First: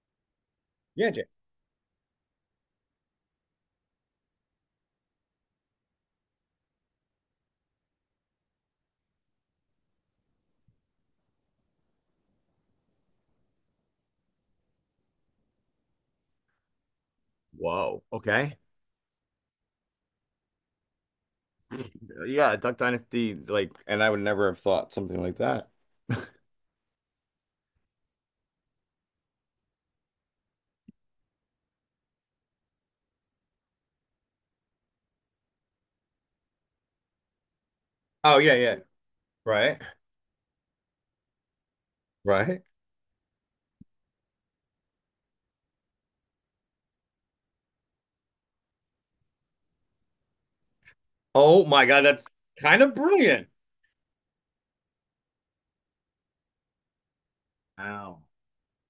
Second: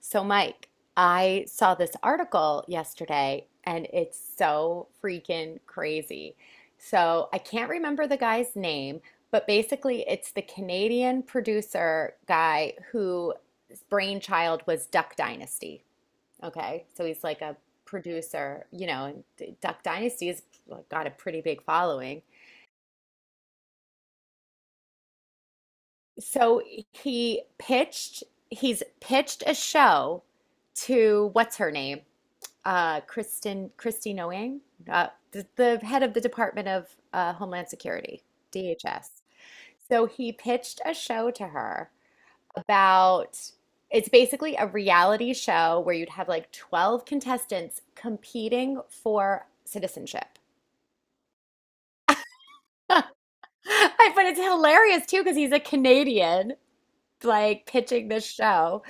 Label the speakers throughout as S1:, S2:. S1: So, Mike,
S2: Yeah, Jay.
S1: I saw this article yesterday and it's so freaking crazy. So, I can't remember the guy's name, but basically, it's the Canadian producer guy whose brainchild was Duck Dynasty. Okay. So, he's like a
S2: Whoa. Okay.
S1: producer, and Duck Dynasty has, like, got a pretty big following.
S2: Yeah, Duck Dynasty, like, and I would never have thought something like that.
S1: So, he pitched, he's pitched a show to what's her name? Kristen Christy Noang, the head of the Department of Homeland Security,
S2: Oh yeah, yeah.
S1: DHS.
S2: Right.
S1: So he pitched a show to her
S2: Right.
S1: about it's basically a reality show where you'd have like 12 contestants competing for citizenship.
S2: Oh my God, that's kind of brilliant.
S1: I- But it's hilarious too because he's a Canadian like pitching
S2: Wow.
S1: this show.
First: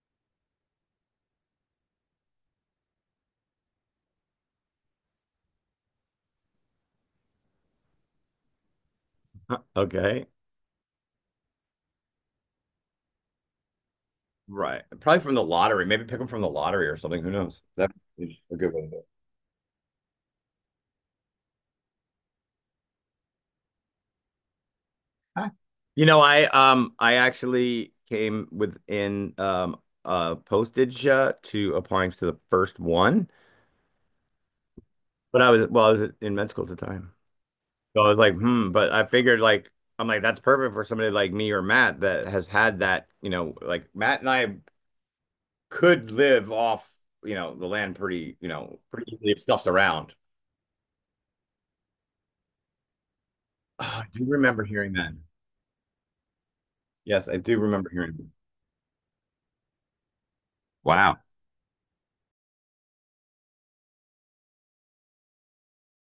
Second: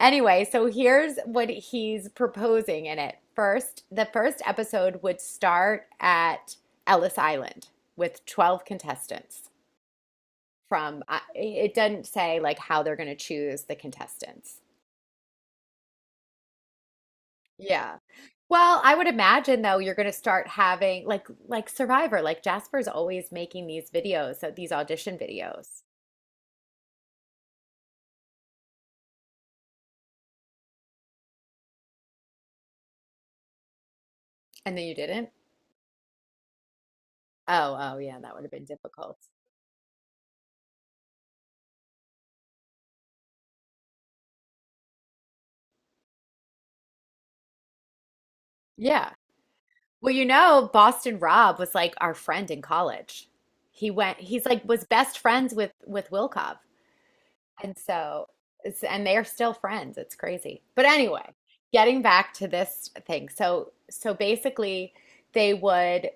S1: Anyway, so here's what he's proposing in it. The first episode would start at Ellis Island with 12 contestants
S2: Huh, okay.
S1: it doesn't say like how they're going to choose the contestants.
S2: Right. Probably from the lottery. Maybe pick them from the lottery or something. Who knows? That's
S1: Yeah.
S2: a good way
S1: Well,
S2: to
S1: I
S2: do it.
S1: would imagine though you're going to start having like Survivor, like Jasper's always making these videos, so these audition
S2: Huh.
S1: videos.
S2: You know, I actually came within postage to applying to the first one,
S1: And then you didn't?
S2: but I was in med school at the time.
S1: Oh, oh
S2: So I was
S1: yeah,
S2: like,
S1: that would have been
S2: hmm, but I
S1: difficult.
S2: figured like I'm like that's perfect for somebody like me or Matt that has had that, you know, like Matt and I could live off, you know, the land pretty, you know,
S1: Yeah.
S2: pretty easily if stuff's around.
S1: Well, you know, Boston Rob was like our friend in college.
S2: Ah, I do
S1: He's
S2: remember
S1: like was
S2: hearing that.
S1: best friends with Wilkov.
S2: Yes, I do
S1: And
S2: remember
S1: so
S2: hearing.
S1: it's and they're still friends. It's crazy. But
S2: Wow,
S1: anyway, getting back to this thing. So basically they would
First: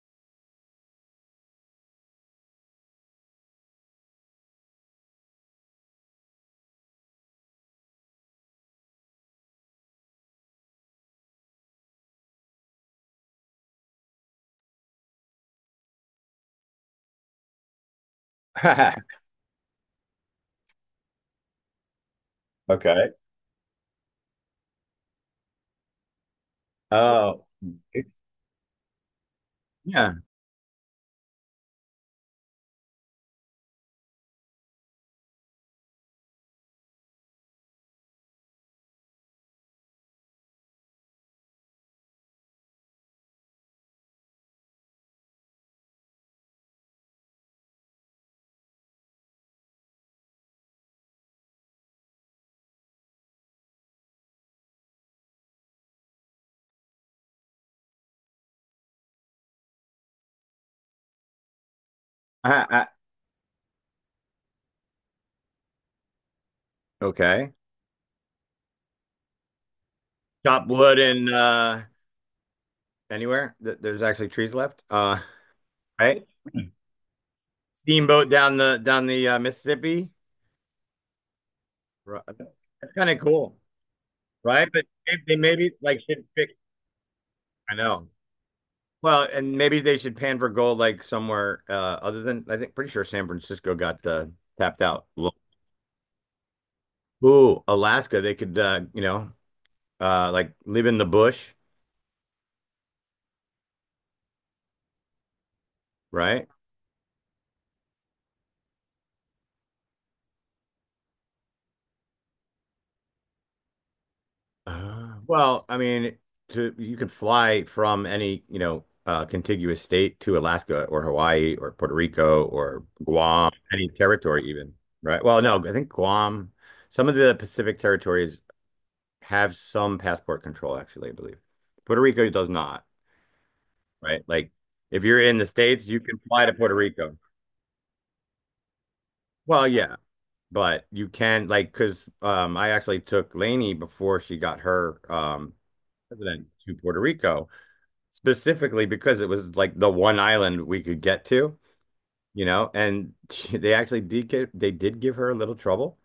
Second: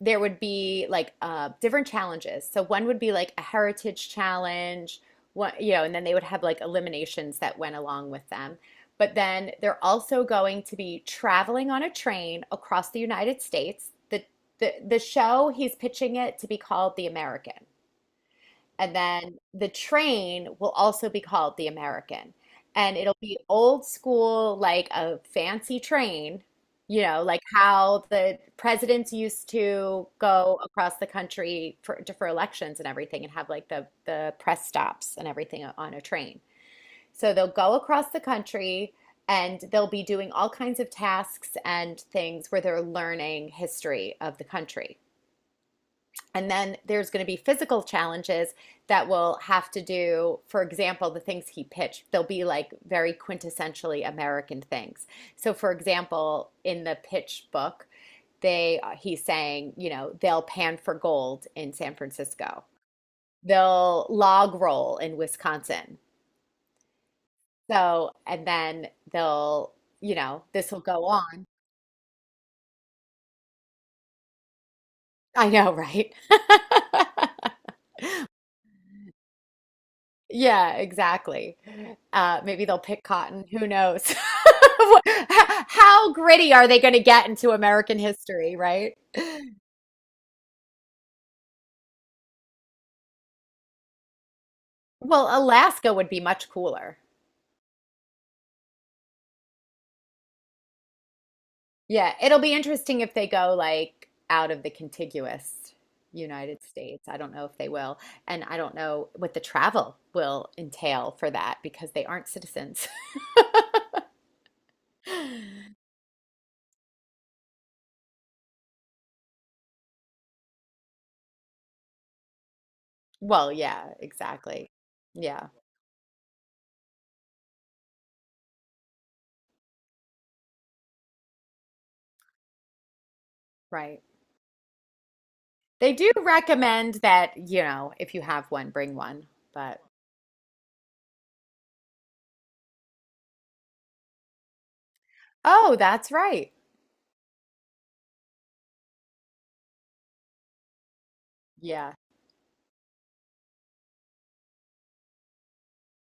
S1: there would be like different challenges. So one would be like a heritage challenge, one, you know, and then they would have like eliminations that went along with them. But then they're also going to be traveling on a train across the United States. The show he's pitching it to be called The American. And
S2: that.
S1: then the train will also be called the American. And
S2: Okay.
S1: it'll be old school, like a fancy train, you know, like
S2: Oh,
S1: how
S2: it's,
S1: the presidents used to
S2: yeah.
S1: go across the country for elections and everything and have like the press stops and everything on a train. So they'll go across the country and they'll be doing all kinds of tasks and things where they're learning history of the country. And then there's going to be physical challenges that will have to do, for example, the things he pitched. They'll be like very quintessentially American things. So, for example, in the pitch book, they he's saying, you know, they'll pan for gold in San Francisco.
S2: I,
S1: They'll log roll in Wisconsin.
S2: okay.
S1: So, and then you know,
S2: Chop
S1: this will
S2: wood
S1: go
S2: and
S1: on.
S2: anywhere that there's actually trees left.
S1: I know, right?
S2: Right. Steamboat down the Mississippi.
S1: Yeah, exactly.
S2: Right.
S1: Maybe they'll
S2: That's
S1: pick
S2: kind of
S1: cotton.
S2: cool,
S1: Who knows?
S2: right? But
S1: What-
S2: they,
S1: h-
S2: they maybe like
S1: How
S2: should pick.
S1: gritty are they going to get into
S2: I
S1: American
S2: know.
S1: history, right?
S2: Well, and maybe they should pan for gold like somewhere other than I think pretty sure San Francisco got tapped out.
S1: Well, Alaska would be much cooler.
S2: Ooh, Alaska. They could you know like live in the bush,
S1: Yeah, it'll be interesting if they go like out of the contiguous
S2: right?
S1: United States. I don't know if they will. And I don't know what the travel will entail for that because they aren't citizens.
S2: Well, I mean, to you can fly from any you know contiguous state to Alaska or Hawaii or Puerto Rico or Guam,
S1: Well,
S2: any
S1: yeah,
S2: territory
S1: exactly.
S2: even, right? Well,
S1: Yeah,
S2: no, I think Guam. Some of the Pacific territories have some passport control, actually, I believe. Puerto Rico does not,
S1: right.
S2: right? Like, if you're in the States,
S1: They
S2: you
S1: do
S2: can fly to Puerto
S1: recommend
S2: Rico.
S1: that, you know, if you have one, bring one.
S2: Well,
S1: But
S2: yeah, but you can, like, because I actually took Lainey before she got her
S1: oh, that's
S2: president
S1: right.
S2: to Puerto Rico, specifically because it was like the one island we could get to,
S1: Yeah.
S2: you know, and she, they actually did get, they did give her a little trouble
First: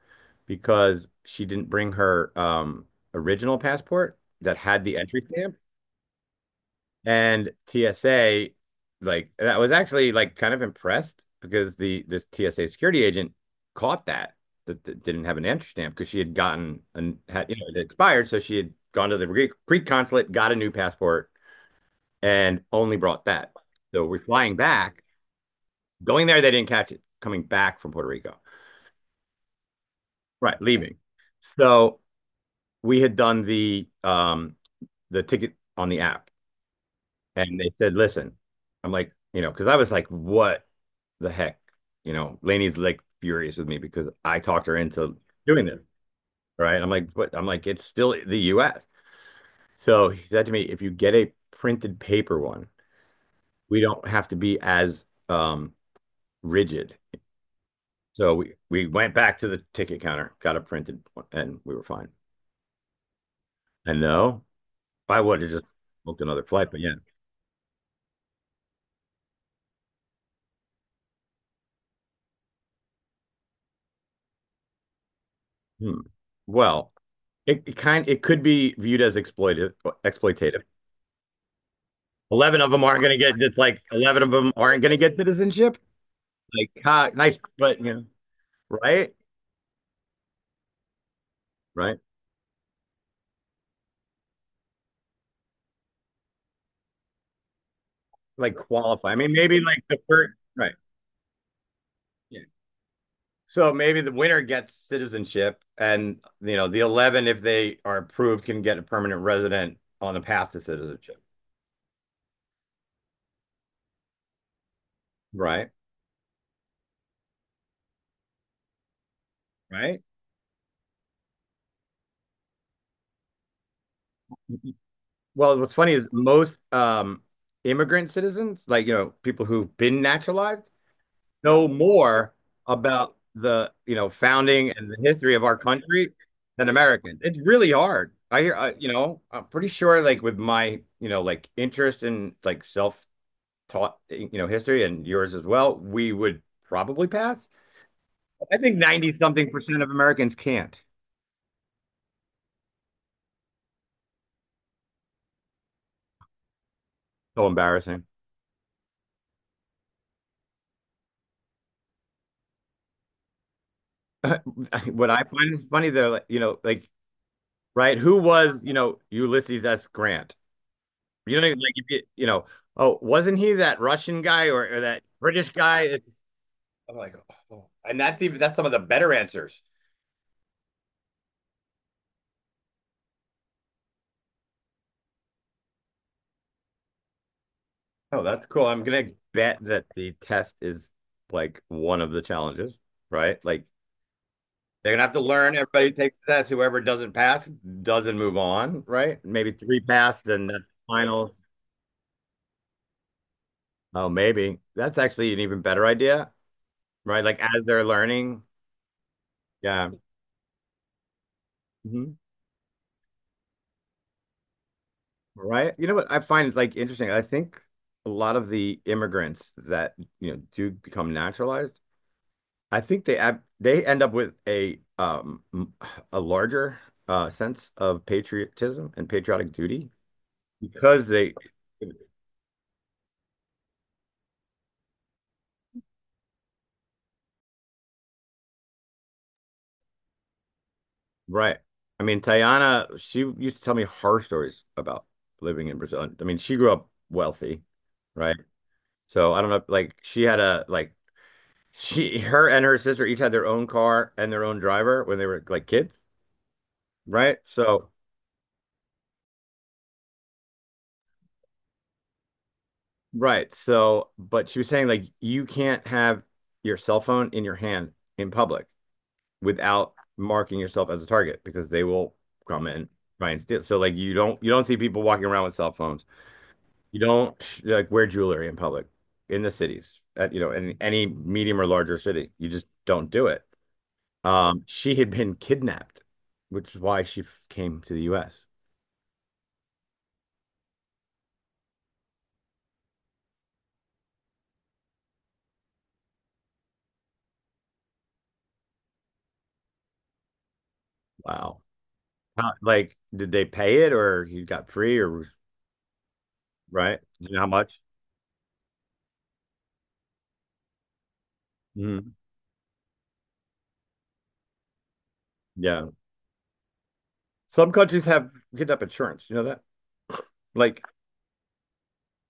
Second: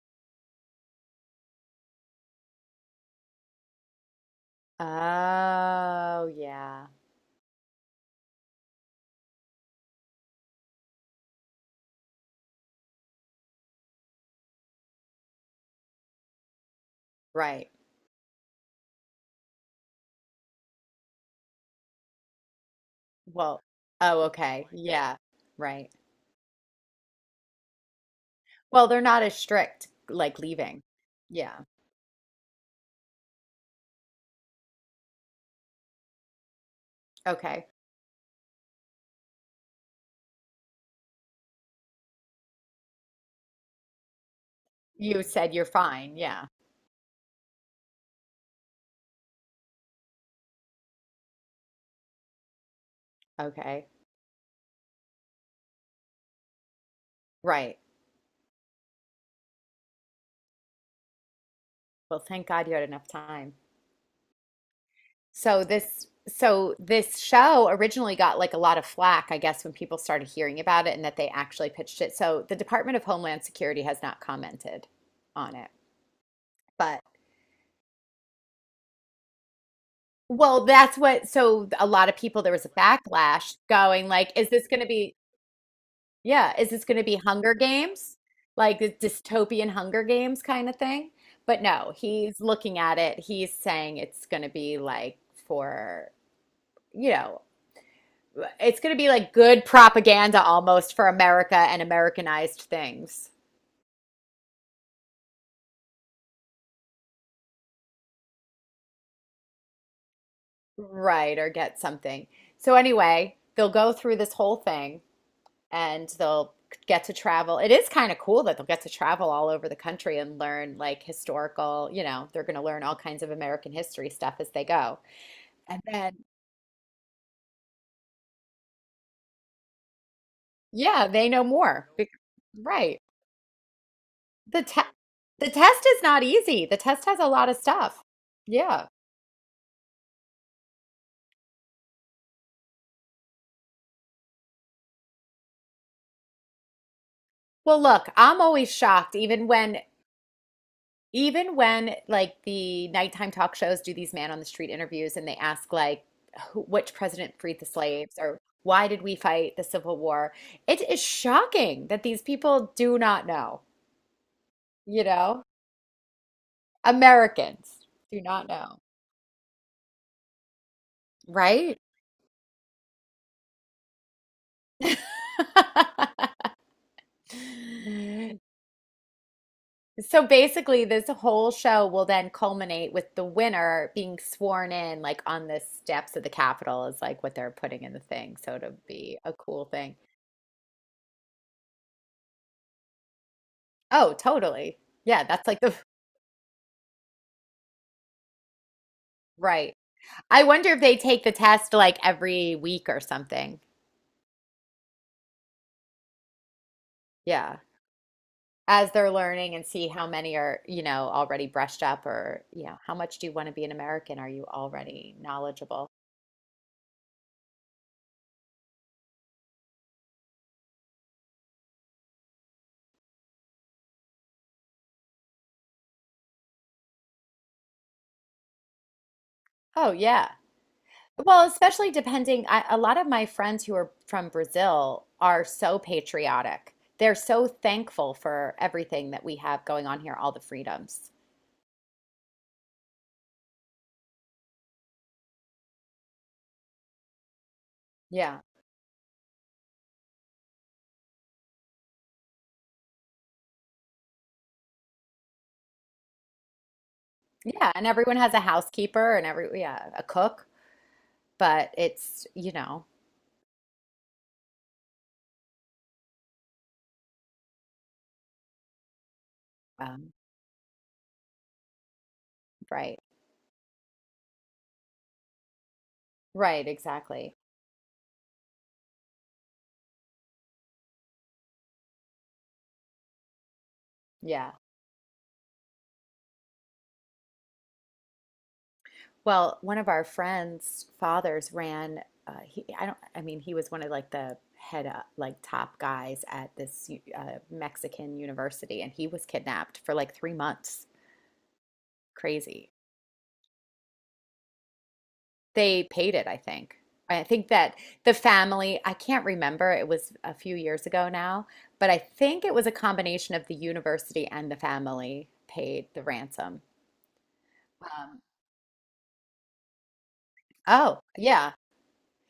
S2: because she didn't bring her original passport that had the entry stamp.
S1: Oh, yeah.
S2: And TSA, like that was actually like kind of impressed because the TSA security agent caught that didn't have an entry stamp because she had gotten and had you know
S1: Right.
S2: it expired, so she had gone to the Greek consulate, got a new passport, and only brought that.
S1: Well,
S2: So we're
S1: oh,
S2: flying
S1: okay.
S2: back,
S1: Yeah. Right.
S2: going there, they didn't catch it. Coming back from Puerto Rico,
S1: Well, they're not as strict like
S2: right,
S1: leaving.
S2: leaving.
S1: Yeah.
S2: So we had done the ticket on the app, and
S1: Okay.
S2: they said, "Listen." I'm like, you know, because I was like, "What the heck?" You know, Lainey's like furious with me because I talked her into
S1: You said
S2: doing
S1: you're
S2: this,
S1: fine. Yeah.
S2: right? I'm like, "What?" I'm like, "It's still the U.S." So he said to me, "If you get a printed paper one, we
S1: Okay.
S2: don't have to be as rigid."
S1: Right.
S2: So we went back to the ticket counter, got a printed one, and we were fine.
S1: Well, thank God you had enough time.
S2: And no, I would have
S1: So
S2: just
S1: this
S2: booked another flight,
S1: so
S2: but yeah.
S1: this show originally got like a lot of flack, I guess, when people started hearing about it and that they actually pitched it. So the Department of Homeland Security has not commented on it.
S2: Hmm. Well,
S1: But
S2: it kind it could be viewed as exploitive exploitative.
S1: well, that's what so a lot of people there
S2: Eleven
S1: was a
S2: of them aren't going to get.
S1: backlash
S2: It's like
S1: going
S2: 11 of
S1: like, is
S2: them
S1: this
S2: aren't
S1: going to
S2: going to get
S1: be
S2: citizenship.
S1: yeah, is
S2: Like,
S1: this going to
S2: ha,
S1: be
S2: nice,
S1: Hunger
S2: but you know,
S1: Games? Like the
S2: right,
S1: dystopian Hunger Games kind of thing? But no,
S2: right.
S1: he's looking at it. He's saying it's going to be like for, you know,
S2: Like
S1: it's going to
S2: qualify.
S1: be
S2: I mean,
S1: like
S2: maybe
S1: good
S2: like the first,
S1: propaganda
S2: right.
S1: almost for America and
S2: Yeah.
S1: Americanized things.
S2: So maybe the winner gets citizenship, and you know, the 11, if they are approved, can get a permanent resident on the path to citizenship.
S1: Right, or get something. So anyway, they'll go through this whole thing
S2: Right,
S1: and they'll get to travel. It is kind of cool that they'll get to travel all over the
S2: right.
S1: country and learn like historical, you know, they're going to learn all kinds of American history stuff as they go.
S2: Well, what's
S1: And
S2: funny is
S1: then,
S2: most immigrant citizens, like you know, people who've been naturalized,
S1: yeah, they know
S2: know
S1: more.
S2: more
S1: Right.
S2: about the you know
S1: The
S2: founding
S1: te
S2: and the history of
S1: the
S2: our
S1: test is
S2: country
S1: not easy.
S2: than
S1: The test
S2: Americans.
S1: has a
S2: It's
S1: lot of
S2: really
S1: stuff.
S2: hard.
S1: Yeah.
S2: You know, I'm pretty sure like with my you know like interest in like self-taught you know history and yours as well, we would probably pass.
S1: Well, look, I'm
S2: I
S1: always
S2: think 90
S1: shocked, even
S2: something
S1: when
S2: percent of Americans can't.
S1: even when like the nighttime talk shows do these man on the street interviews and they ask like who, which president
S2: So
S1: freed the
S2: embarrassing.
S1: slaves or why did we fight the Civil War? It is shocking that these people do not know, you
S2: What I
S1: know?
S2: find is funny though, like, you know, like
S1: Americans
S2: right? Who
S1: do not
S2: was, you
S1: know,
S2: know, Ulysses S. Grant? You know, like
S1: right?
S2: if you, you know, oh, wasn't he that Russian guy or that British guy? It's, I'm like, oh, and that's even that's some of the better answers.
S1: So basically, this whole show will then culminate with the winner being sworn in, like on the steps of the Capitol, is like what they're putting in the
S2: Oh,
S1: thing.
S2: that's
S1: So
S2: cool.
S1: it'll
S2: I'm gonna
S1: be a
S2: bet
S1: cool
S2: that
S1: thing.
S2: the test is like one of the challenges, right? Like
S1: Oh, totally.
S2: they're gonna have to
S1: Yeah, that's
S2: learn.
S1: like the
S2: Everybody takes the test. Whoever doesn't pass doesn't move on, right? Maybe
S1: right.
S2: three pass,
S1: I
S2: then that's
S1: wonder if they take the
S2: finals.
S1: test like every week or something.
S2: Oh, maybe that's actually an even better idea, right? Like
S1: Yeah.
S2: as they're learning,
S1: As they're learning and see
S2: yeah.
S1: how many are, you know, already brushed up
S2: Mhm.
S1: or, you know, how much do you want to be an American? Are you already
S2: Right. You
S1: knowledgeable?
S2: know what I find is like interesting. I think a lot of the immigrants that, you know, do become naturalized, I think they end up with a a larger sense of patriotism and patriotic duty
S1: Oh, yeah.
S2: because they
S1: Well, especially depending, I, a lot of my friends who are from Brazil are so patriotic. They're so thankful for everything that we have going on here, all the freedoms.
S2: right. I mean, Tayana, she used to tell me horror stories about living in Brazil. I mean, she grew up wealthy, right?
S1: Yeah.
S2: So I don't know, like she had a like she her and her sister each had their own car and their own driver when they were like kids. Right?
S1: Yeah, and
S2: So,
S1: everyone has a housekeeper and every yeah, a cook. But it's, you know,
S2: right. So, but she was saying like you can't have your cell phone in your hand in public without
S1: um,
S2: marking yourself as a target because they will come and
S1: right,
S2: try and steal. So like you don't see people walking around with cell phones.
S1: right,
S2: You
S1: exactly.
S2: don't like wear jewelry in public in the cities at you know in any medium or larger city. You just don't do it.
S1: Yeah.
S2: She had been kidnapped, which is why came to the US.
S1: Well, one of our friends' fathers ran, I don't, I mean, he was one of like the head up, like top guys at this Mexican university, and he was kidnapped for like 3 months.
S2: Wow. How,
S1: Crazy.
S2: like, did they pay it or he got free or
S1: They paid it, I think.
S2: right.
S1: I
S2: You know how
S1: think
S2: much?
S1: that the family, I can't remember, it was a few years ago now, but I
S2: Mhm.
S1: think it was a combination of the university and the family paid
S2: Yeah.
S1: the ransom.
S2: Some countries
S1: Um,
S2: have kidnap insurance. You know that? Like,
S1: Oh, yeah.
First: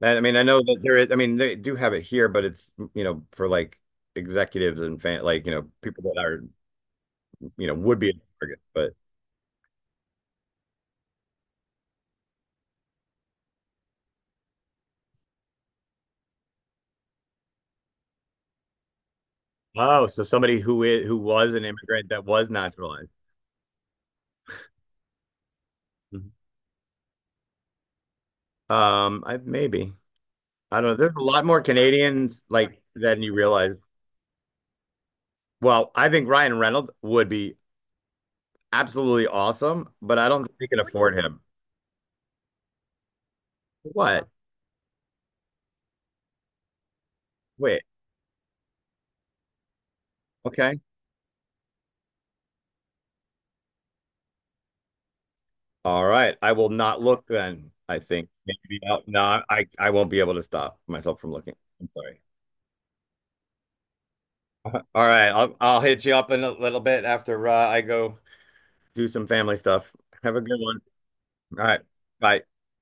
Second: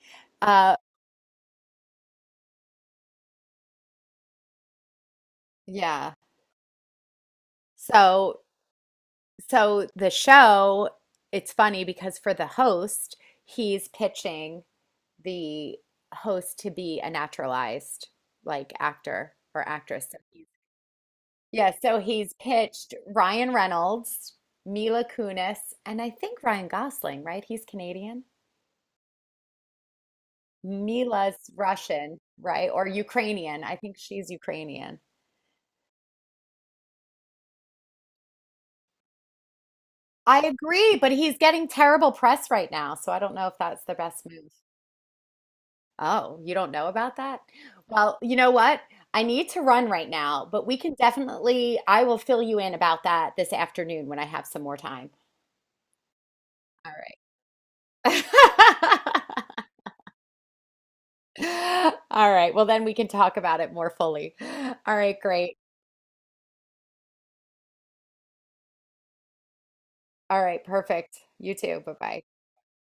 S2: I mean, I know
S1: Uh,
S2: that there is, I mean, they do have it here, but it's, you know, for like executives and fan, like, you know, people
S1: yeah.
S2: that are, you know, would be a
S1: So,
S2: target. But
S1: so, the show, it's funny because for the host, he's pitching the host to be a naturalized like actor or
S2: oh,
S1: actress. So
S2: so
S1: he's-
S2: somebody who is, who was an
S1: yeah, so
S2: immigrant that
S1: he's
S2: was
S1: pitched
S2: naturalized.
S1: Ryan Reynolds, Mila Kunis, and I
S2: Mhm.
S1: think Ryan Gosling, right? He's Canadian.
S2: I maybe. I don't know. There's a lot
S1: Mila's
S2: more
S1: Russian,
S2: Canadians
S1: right?
S2: like
S1: Or
S2: than you
S1: Ukrainian. I
S2: realize.
S1: think she's Ukrainian.
S2: Well, I think Ryan Reynolds would be absolutely awesome, but I
S1: I
S2: don't think we can
S1: agree, but
S2: afford
S1: he's
S2: him.
S1: getting terrible press right now, so I don't know if that's the best
S2: What?
S1: move. Oh, you don't know about that?
S2: Wait.
S1: Well, you know what? I need to run right now, but we
S2: Okay.
S1: can definitely, I will fill you in about that this afternoon when I have some more time.
S2: All right. I will
S1: All
S2: not look then, I think. Maybe
S1: right.
S2: no, no, I won't be able to stop myself from looking. I'm
S1: All
S2: sorry.
S1: right. Well, then we can talk about it more fully.
S2: All
S1: All right,
S2: right. I'll
S1: great.
S2: I'll hit you up in a little bit after I go do some family stuff. Have a
S1: All
S2: good
S1: right,
S2: one.
S1: perfect. You
S2: All right.
S1: too. Bye-bye.
S2: Bye.